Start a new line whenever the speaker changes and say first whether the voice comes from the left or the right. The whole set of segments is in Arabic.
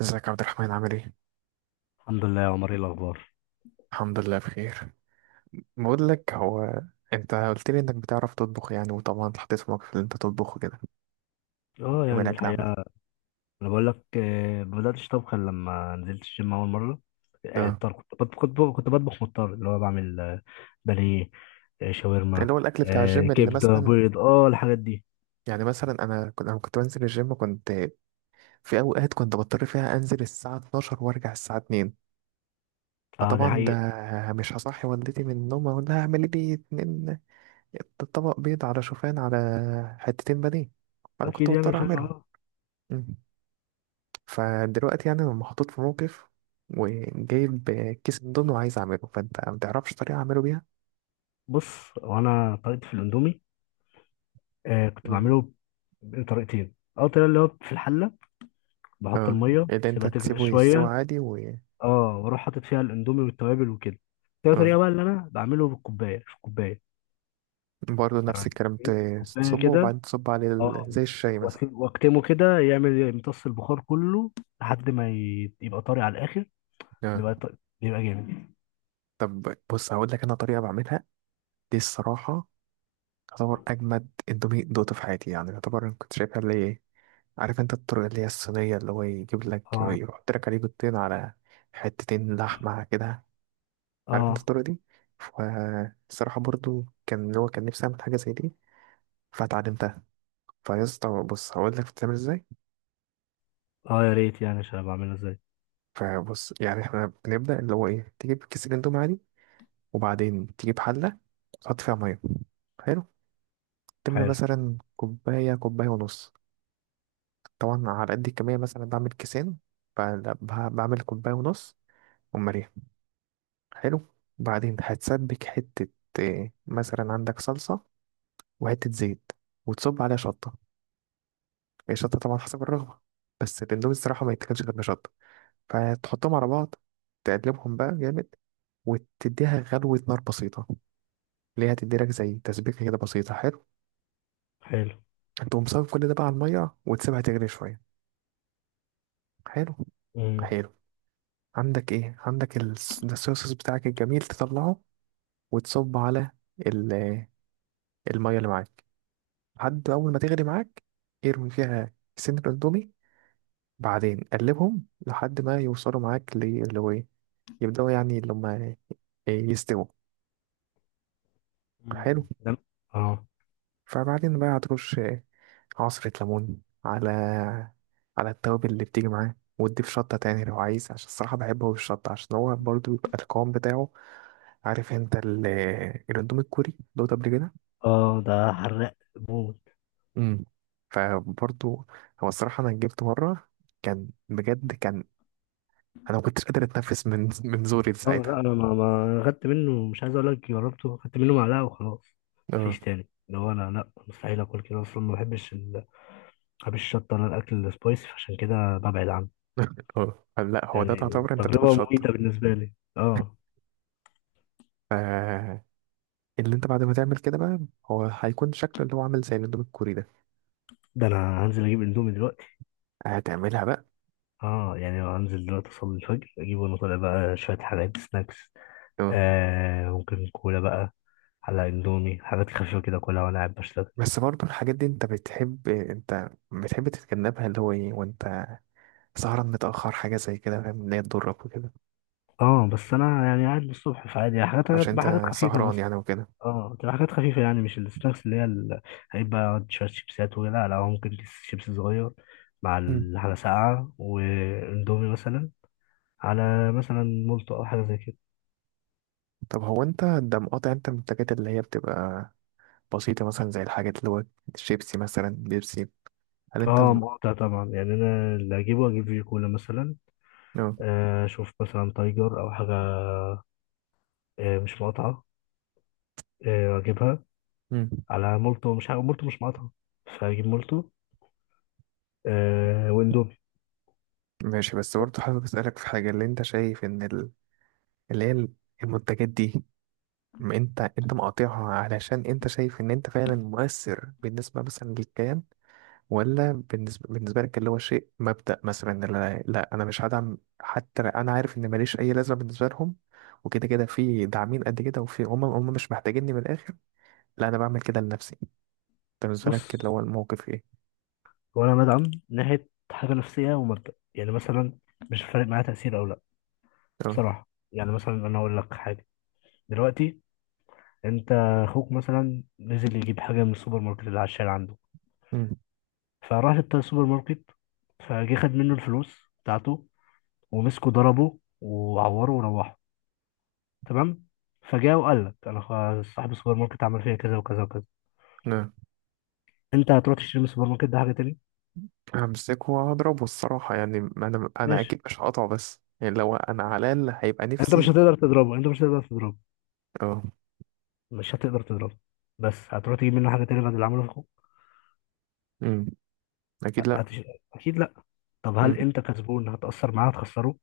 right: ازيك يا عبد الرحمن عامل ايه؟
left: الحمد لله يا عمر، ايه الاخبار؟
right: الحمد لله بخير. بقول لك، هو انت قلت لي انك بتعرف تطبخ يعني، وطبعا اتحطيت في موقف اللي انت تطبخ كده يوم الاكل
left: الحقيقه
right: عامة.
left: انا بقول لك، ما بداتش طبخ إلا لما نزلت الجيم اول مره. يعني
right: اه،
left: الطبخ كنت بط- كنت ب- كنت بطبخ مضطر، اللي هو بعمل بانيه،
right: اللي
left: شاورما،
right: هو الاكل بتاع الجيم اللي
left: كبده،
right: مثلا.
left: بيض، اه الحاجات دي.
right: يعني مثلا انا كنت بنزل الجيم، كنت في اوقات كنت بضطر فيها انزل الساعة 12 وارجع الساعة 2.
left: اه دي
right: فطبعا
left: حقيقه.
right: ده مش هصحي والدتي من النوم اقول لها اعملي لي اتنين طبق بيض على شوفان، على حتتين بانيه، فانا كنت
left: اكيد يعني.
right: بضطر
left: مش
right: اعملهم.
left: اه.
right: فدلوقتي يعني انا محطوط في موقف وجايب كيس اندومي وعايز اعمله، فانت ما تعرفش طريقه اعمله بيها؟
left: بص، وانا طريقتي في الاندومي كنت
right: مم.
left: بعمله بطريقتين. اول طريقه اللي هو في الحله، بحط
right: اه،
left: الميه
right: اللي انت
left: سيبها تغلي
right: تسيبه يستوي
left: شويه،
right: عادي و.
left: اه واروح حاطط فيها الاندومي والتوابل وكده. تاني
right: اه،
left: طريقه بقى اللي انا بعمله بالكوبايه، في الكوبايه
right: برضه نفس
left: يعني
right: الكلام
left: أجيب كوباية
right: تصبه
left: كده،
right: وبعدين تصب عليه
left: اه
right: زي الشاي مثلا.
left: واكتمه كده يعمل يمتص البخار كله لحد ما يبقى طري على الآخر،
right: اه.
left: بيبقى جامد
right: طب بص، هقول لك انا طريقه بعملها، دي الصراحه تعتبر اجمد اندومي دوقته في حياتي. يعني يعتبر، أنا كنت شايفها اللي هي، عارف انت الطريقه اللي هي الصينيه اللي هو يجيب لك
left: اه،
right: يحط لك عليه بيضتين على حتتين لحمه كده، عارف انت
left: اه،
right: الطريقة دي؟ فالصراحة برضو كان اللي هو كان نفسي اعمل حاجة زي دي، فاتعلمتها. فيا اسطى بص، هقول لك بتتعمل ازاي.
left: اه، يا ريت يعني عشان أبقى أعملها ازاي.
right: فبص، يعني احنا بنبدأ اللي هو ايه، تجيب كيس الاندومي عادي، وبعدين تجيب حلة تحط فيها مية. حلو. تملى
left: حلو،
right: مثلا كوباية، كوباية ونص. طبعا على قد الكمية، مثلا بعمل كيسين فبعمل كوباية ونص ومليان. حلو. بعدين هتسبك حتة إيه، مثلا عندك صلصة وحتة زيت، وتصب عليها شطة. هي شطة طبعا حسب الرغبة، بس الاندومي الصراحة ما يتاكلش غير بشطة. فتحطهم على بعض، تقلبهم بقى جامد، وتديها غلوة نار بسيطة، اللي هي هتديلك زي تسبيكة كده بسيطة. حلو
left: حلو.
right: تقوم صافي كل ده بقى على المية وتسيبها تغلي شوية حلو. حلو. عندك ايه، عندك ده الصويا صوص بتاعك الجميل، تطلعه وتصب على ال- المية اللي معاك. لحد أول ما تغلي معاك، ارمي فيها سن الاندومي، بعدين قلبهم لحد ما يوصلوا معاك يبدأوا يعني اللي هما يستووا. حلو.
left: ده، اه،
right: فبعدين بقى هترش عصرة ليمون على على التوابل اللي بتيجي معاه، وتضيف شطة تاني لو عايز، عشان الصراحة بحبه بالشطة عشان هو برضو بيبقى القوام بتاعه. عارف انت الاندومي الكوري دوت قبل كده؟
left: اه. ده حراق موت.
right: امم. فبرضو، هو الصراحة أنا جبت مرة، كان بجد كان، أنا ما كنتش قادر أتنفس من زوري
left: اه لا،
right: ساعتها.
left: انا ما خدت منه، مش عايز اقول لك جربته، خدت منه معلقه وخلاص.
right: اه.
left: مفيش تاني. اللي هو انا لا، مستحيل اكل كده اصلا، ما بحبش ال... ما بحبش الشطه، انا الاكل السبايسي فعشان كده ببعد عنه.
right: اه لا، هو ده
left: يعني
right: تعتبر أنت بتاكل
left: تجربة مميتة بالنسبة لي، اه.
right: شطة. اللي انت بعد ما تعمل كده بقى، هو هيكون شكله اللي هو عامل زي الاندومي الكوري ده.
left: ده انا هنزل اجيب اندومي دلوقتي.
right: هتعملها بقى؟
left: اه يعني هنزل دلوقتي اصلي الفجر اجيب، وانا طالع بقى شوية حاجات سناكس،
right: اه.
left: آه ممكن كولا بقى على اندومي، حاجات خفيفة كده كلها وانا قاعد بشتغل.
right: بس برضه الحاجات دي انت بتحب تتجنبها اللي هو ايه، وانت سهران متأخر حاجة زي كده، فاهم ان هي تضرك وكده.
left: اه بس انا يعني قاعد للصبح، فعادي يعني حاجات،
right: عشان
left: تبقى حاجات
right: انت
left: خفيفة
right: سهران
left: مثلا.
right: يعني وكده.
left: اه تبقى حاجات خفيفة، يعني مش السناكس اللي هي ال...، هيبقى شوية شيبسات، ولا لا لا، هو ممكن كيس شيبس صغير مع
right: مم.
left: حاجة ساقعة واندومي مثلا، على مثلا مولتو او حاجة زي كده.
right: طب هو انت ده مقاطع انت من الحاجات اللي هي بتبقى بسيطة، مثلا زي الحاجات اللي هو شيبسي مثلا، بيبسي؟ هل انت؟
left: اه مقاطع طبعا، يعني انا اللي اجيبه اجيب فيجي كولا مثلا،
right: اه.
left: اشوف مثلا تايجر او حاجه، مش مقاطعه، اجيبها
right: مم.
left: على مولتو، مش حاجه، مولتو مش مقاطعه، فاجيب مولتو، واندومي
right: ماشي. بس برضه
left: بس.
right: حابب اسألك في حاجة، اللي انت شايف ان اللي هي المنتجات دي، ما انت مقاطعها علشان انت شايف ان انت فعلا مؤثر بالنسبه مثلا للكيان، ولا بالنسبه لك اللي هو شيء مبدأ، مثلا إن لا, لا انا مش هدعم حتى لو انا عارف ان ماليش اي لازمه بالنسبه لهم، وكده كده في داعمين قد كده، وفي هم مش محتاجيني من الاخر، لا انا بعمل كده لنفسي؟ انت بالنسبه
left: بص،
right: لك اللي هو الموقف ايه؟
left: وانا بدعم ناحيه حاجه نفسيه ومبدا، يعني مثلا مش فارق معايا تاثير او لا.
right: اه.
left: بصراحه يعني مثلا انا اقول لك حاجه. دلوقتي انت، اخوك مثلا نزل يجيب حاجه من السوبر ماركت اللي على الشارع عنده،
right: امم.
left: فراح السوبر ماركت، فجه خد منه الفلوس بتاعته، ومسكوا ضربوا وعوروا وروحوا، تمام. فجاء وقال لك انا، صاحب السوبر ماركت عمل فيا كذا وكذا وكذا.
right: اه.
left: انت هتروح تشتري من السوبر ماركت ده حاجه تاني؟
right: همسكه وهضربه الصراحه. يعني انا
left: ماشي.
right: اكيد مش هقطعه، بس يعني لو انا على الاقل هيبقى
left: انت مش
right: نفسي.
left: هتقدر تضربه، انت مش هتقدر تضربه،
right: اه.
left: مش هتقدر تضربه. بس هتروح تجيب منه حاجه تاني بعد اللي عمله في اخوك؟
right: امم. اكيد لا.
left: هتش... اكيد لا. طب
right: امم.
left: هل انت كسبان، هتاثر معاه هتخسره؟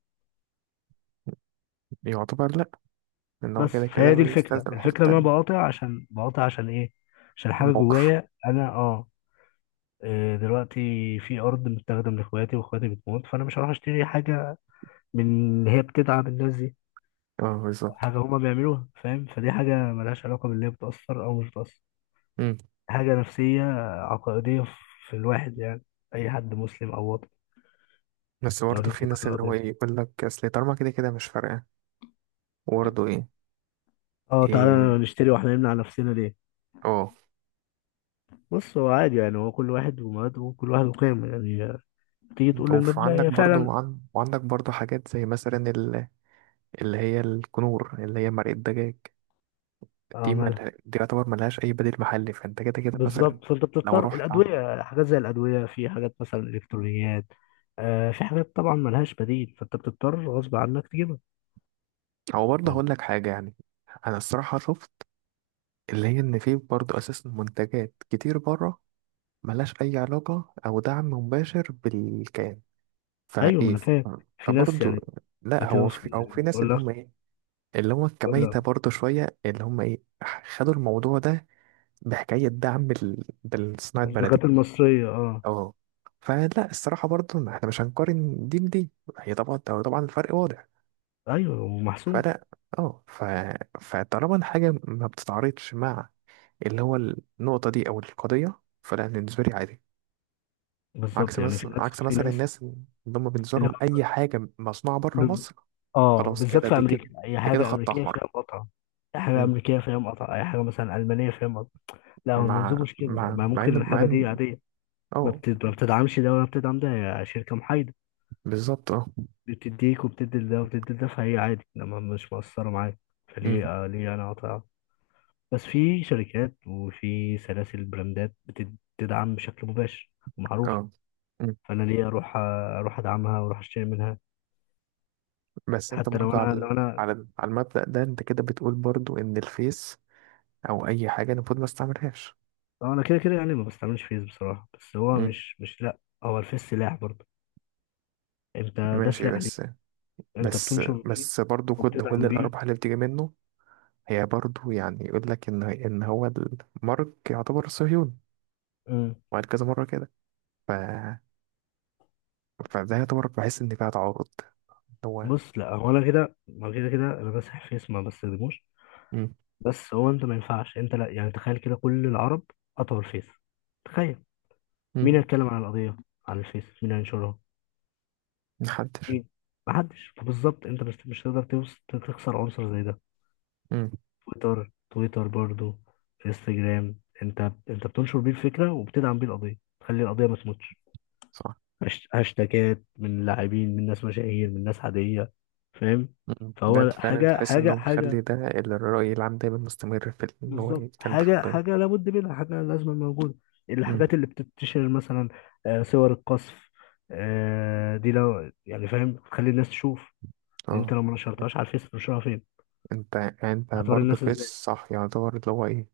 right: يعتبر لا، لأن هو
left: بس
right: كده كده
left: فهي دي الفكره،
right: بيستلزم حتة
left: الفكره ان انا
right: تانية.
left: بقاطع، عشان بقاطع عشان ايه؟ عشان حاجه
right: موقف.
left: جوايا انا، اه. دلوقتي في ارض متاخده من اخواتي، واخواتي بتموت، فانا مش هروح اشتري حاجه من إن هي بتدعم الناس دي،
right: اه، بالظبط.
left: حاجة هما بيعملوها، فاهم. فدي حاجة ملهاش علاقة باللي هي بتأثر أو مش بتأثر،
right: مم.
left: حاجة نفسية، عقائدية في الواحد يعني، أي حد مسلم أو وطني
right: بس
left: لو
right: برضه
left: ليه
right: في
left: انتماء
right: ناس اللي هو
left: للقضية.
right: إيه يقول لك أصل طالما كده كده مش فارقة، وبرضه إيه.
left: اه
right: إيه.
left: تعالى نشتري واحنا نمنع نفسنا ليه؟
right: اه.
left: بص، هو عادي يعني، هو كل واحد ومبادئه، وكل واحد وقيمه يعني، تيجي تقول للمبدأ
right: وعندك
left: هي
right: برضه
left: فعلا
right: وعندك برضه حاجات زي مثلا ال-، اللي هي الكنور اللي هي مرقة دجاج، دي
left: اه.
right: مل...
left: مالها؟
right: دي يعتبر ملهاش أي بديل محلي، فأنت كده كده مثلا
left: بالظبط، فانت
right: لو
left: بتضطر،
right: رحت عن-،
left: الأدوية حاجات زي الأدوية، في حاجات مثلا إلكترونيات، آه في حاجات طبعا ملهاش بديل، فانت بتضطر غصب عنك تجيبها،
right: أو برضه
left: يعني.
right: هقول لك حاجة يعني، أنا الصراحة شفت اللي هي إن في برضه أساسا منتجات كتير بره ملهاش أي علاقة أو دعم مباشر بالكيان،
left: ايوه ما
right: فإيه.
left: انا فاهم، في ناس
right: فبرضه،
left: يعني
right: لأ هو
left: بتوصل.
right: في، أو في ناس
left: بقول
right: اللي
left: لك،
right: هم إيه، اللي هم
left: بقول
right: كميتة
left: لك
right: برضه شوية اللي هم إيه، خدوا الموضوع ده بحكاية دعم بالصناعة بلدي.
left: الدكاتره المصريه، اه.
right: أه. فلا الصراحة برضه، ما إحنا مش هنقارن دي بدي، هي طبعا طبعا الفرق واضح.
left: ايوه ومحسوب.
right: فلا، أه، فطالما الحاجة ما بتتعارضش مع اللي هو النقطة دي أو القضية، فلا بالنسبة لي عادي. عكس
left: بالظبط يعني في
right: مثلا
left: ناس
right: عكس
left: في
right: مثلا
left: ناس
right: الناس اللي هم بالنسبة
left: اللي
right: لهم
left: هو،
right: أي حاجة مصنوعة بره
left: ب-
right: مصر،
left: اه
right: خلاص
left: بالذات
right: كده
left: في
right: دي كده
left: امريكا، اي حاجه
right: خط
left: امريكيه
right: أحمر.
left: فيها مقاطعه، اي حاجه
right: مم.
left: امريكيه فيها مقاطعه، اي حاجه مثلا المانيه فيها مقاطعه. لا هو
right: مع
left: المنظور مش كده،
right: مع
left: ما
right: مع
left: ممكن
right: إن مع
left: الحاجه دي
right: إن
left: عاديه،
right: أه،
left: ما بتدعمش ده ولا بتدعم ده، هي شركه محايده،
right: بالظبط. أه.
left: بتديك وبتدي ده وبتدي ده، فهي عادي لما مش مقصره معايا.
right: مم.
left: فليه، آه ليه انا اقاطع؟ بس في شركات وفي سلاسل براندات بتدعم بشكل مباشر ومعروف.
right: أه. مم.
left: فانا ليه اروح، ادعمها واروح اشتري منها؟
right: بس أنت
left: حتى لو
right: برضه
left: انا،
right: على
left: لو انا،
right: على المبدأ ده، أنت كده بتقول برضه إن الفيس أو أي حاجة المفروض ما استعملهاش.
left: كده كده يعني ما بستعملش فيس بصراحه، بس هو
right: مم.
left: مش لا، هو الفيس سلاح برضه، انت ده
right: ماشي.
left: سلاح ليك،
right: بس
left: انت
right: بس
left: بتنشر بيه
right: بس برضه كل
left: وبتدعم بيه.
right: الأرباح اللي بتيجي منه، هي برضه يعني يقول لك إن هو المارك يعتبر صهيوني،
left: مم.
right: وقال كذا مرة كده. ف... فده يعتبر، بحس إن فيها تعارض اللي هو.
left: بص لا، هو انا كده ما كده كده انا بمسح فيس، ما بستخدموش.
right: مم.
left: بس هو انت ما ينفعش، انت لا، يعني تخيل كده كل العرب قطعوا الفيس، تخيل، مين
right: مم.
left: هيتكلم عن القضيه على الفيس؟ مين هينشرها؟
right: محدش.
left: مين؟ محدش. بالظبط، انت مش هتقدر تخسر عنصر زي ده.
right: مم.
left: تويتر، برضو، انستجرام، انت بتنشر بيه الفكره، وبتدعم بيه القضيه، تخلي القضيه ما تموتش،
right: صح.
left: هاشتاجات من لاعبين، من ناس مشاهير، من ناس عاديه، فاهم.
right: مم. ده اللي
left: فهو
right: فعلا
left: حاجه،
right: تحس
left: حاجه،
right: إنه مخلي
left: حاجه،
right: ده الرأي العام دايما مستمر في ال-، إن هو
left: بالظبط،
right: يتكلم في
left: حاجه،
right: القضية.
left: حاجه لابد منها، حاجه لازم موجوده.
right: مم.
left: الحاجات اللي بتنتشر مثلا، صور القصف، دي لو يعني فاهم تخلي الناس تشوف، ان انت
right: اه.
left: لو ما نشرتهاش على الفيس تنشرها فين؟
right: انت
left: هتوري
right: برضه
left: الناس
right: في
left: ازاي؟
right: صح، يعتبر اللي هو ايه،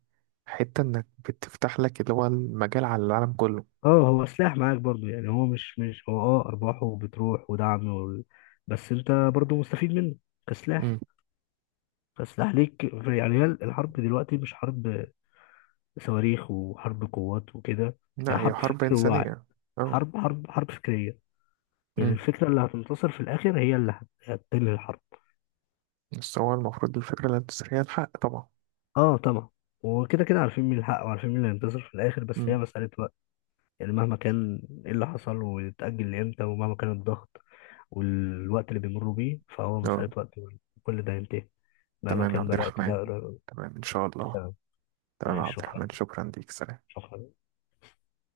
right: حتة انك بتفتح لك اللي هو المجال على العالم كله.
left: اه هو سلاح معاك برضو يعني، هو مش هو، اه ارباحه بتروح ودعم وال...، بس انت برضو مستفيد منه كسلاح،
right: مم.
left: كسلاح ليك في-. يعني هي الحرب دلوقتي مش حرب صواريخ وحرب قوات وكده، هي
right: لا هي
left: حرب
right: حرب
left: فكر ووعي،
right: إنسانية. اه.
left: حرب فكرية، يعني
right: مم.
left: الفكرة اللي هتنتصر في الآخر هي اللي هتنهي الحرب.
right: بس هو المفروض الفكرة الانتصارية الحق طبعا.
left: اه طبعا، وكده كده عارفين مين الحق وعارفين مين اللي هينتصر في الآخر، بس هي
right: مم.
left: مسألة وقت، يعني مهما كان ايه اللي حصل ويتأجل لإمتى، ومهما كان الضغط والوقت اللي بيمروا بيه، فهو
right: اه.
left: مسألة وقت، وكل ده ينتهي، مهما
right: تمام يا
left: كان
right: عبد
left: بقى الوقت ده
right: الرحمن.
left: قريب أو بعيد.
right: تمام إن شاء الله.
left: تمام.
right: تمام يا
left: ماشي،
right: عبد
left: شكرا.
right: الرحمن، شكرا ليك، سلام.
left: شكرا.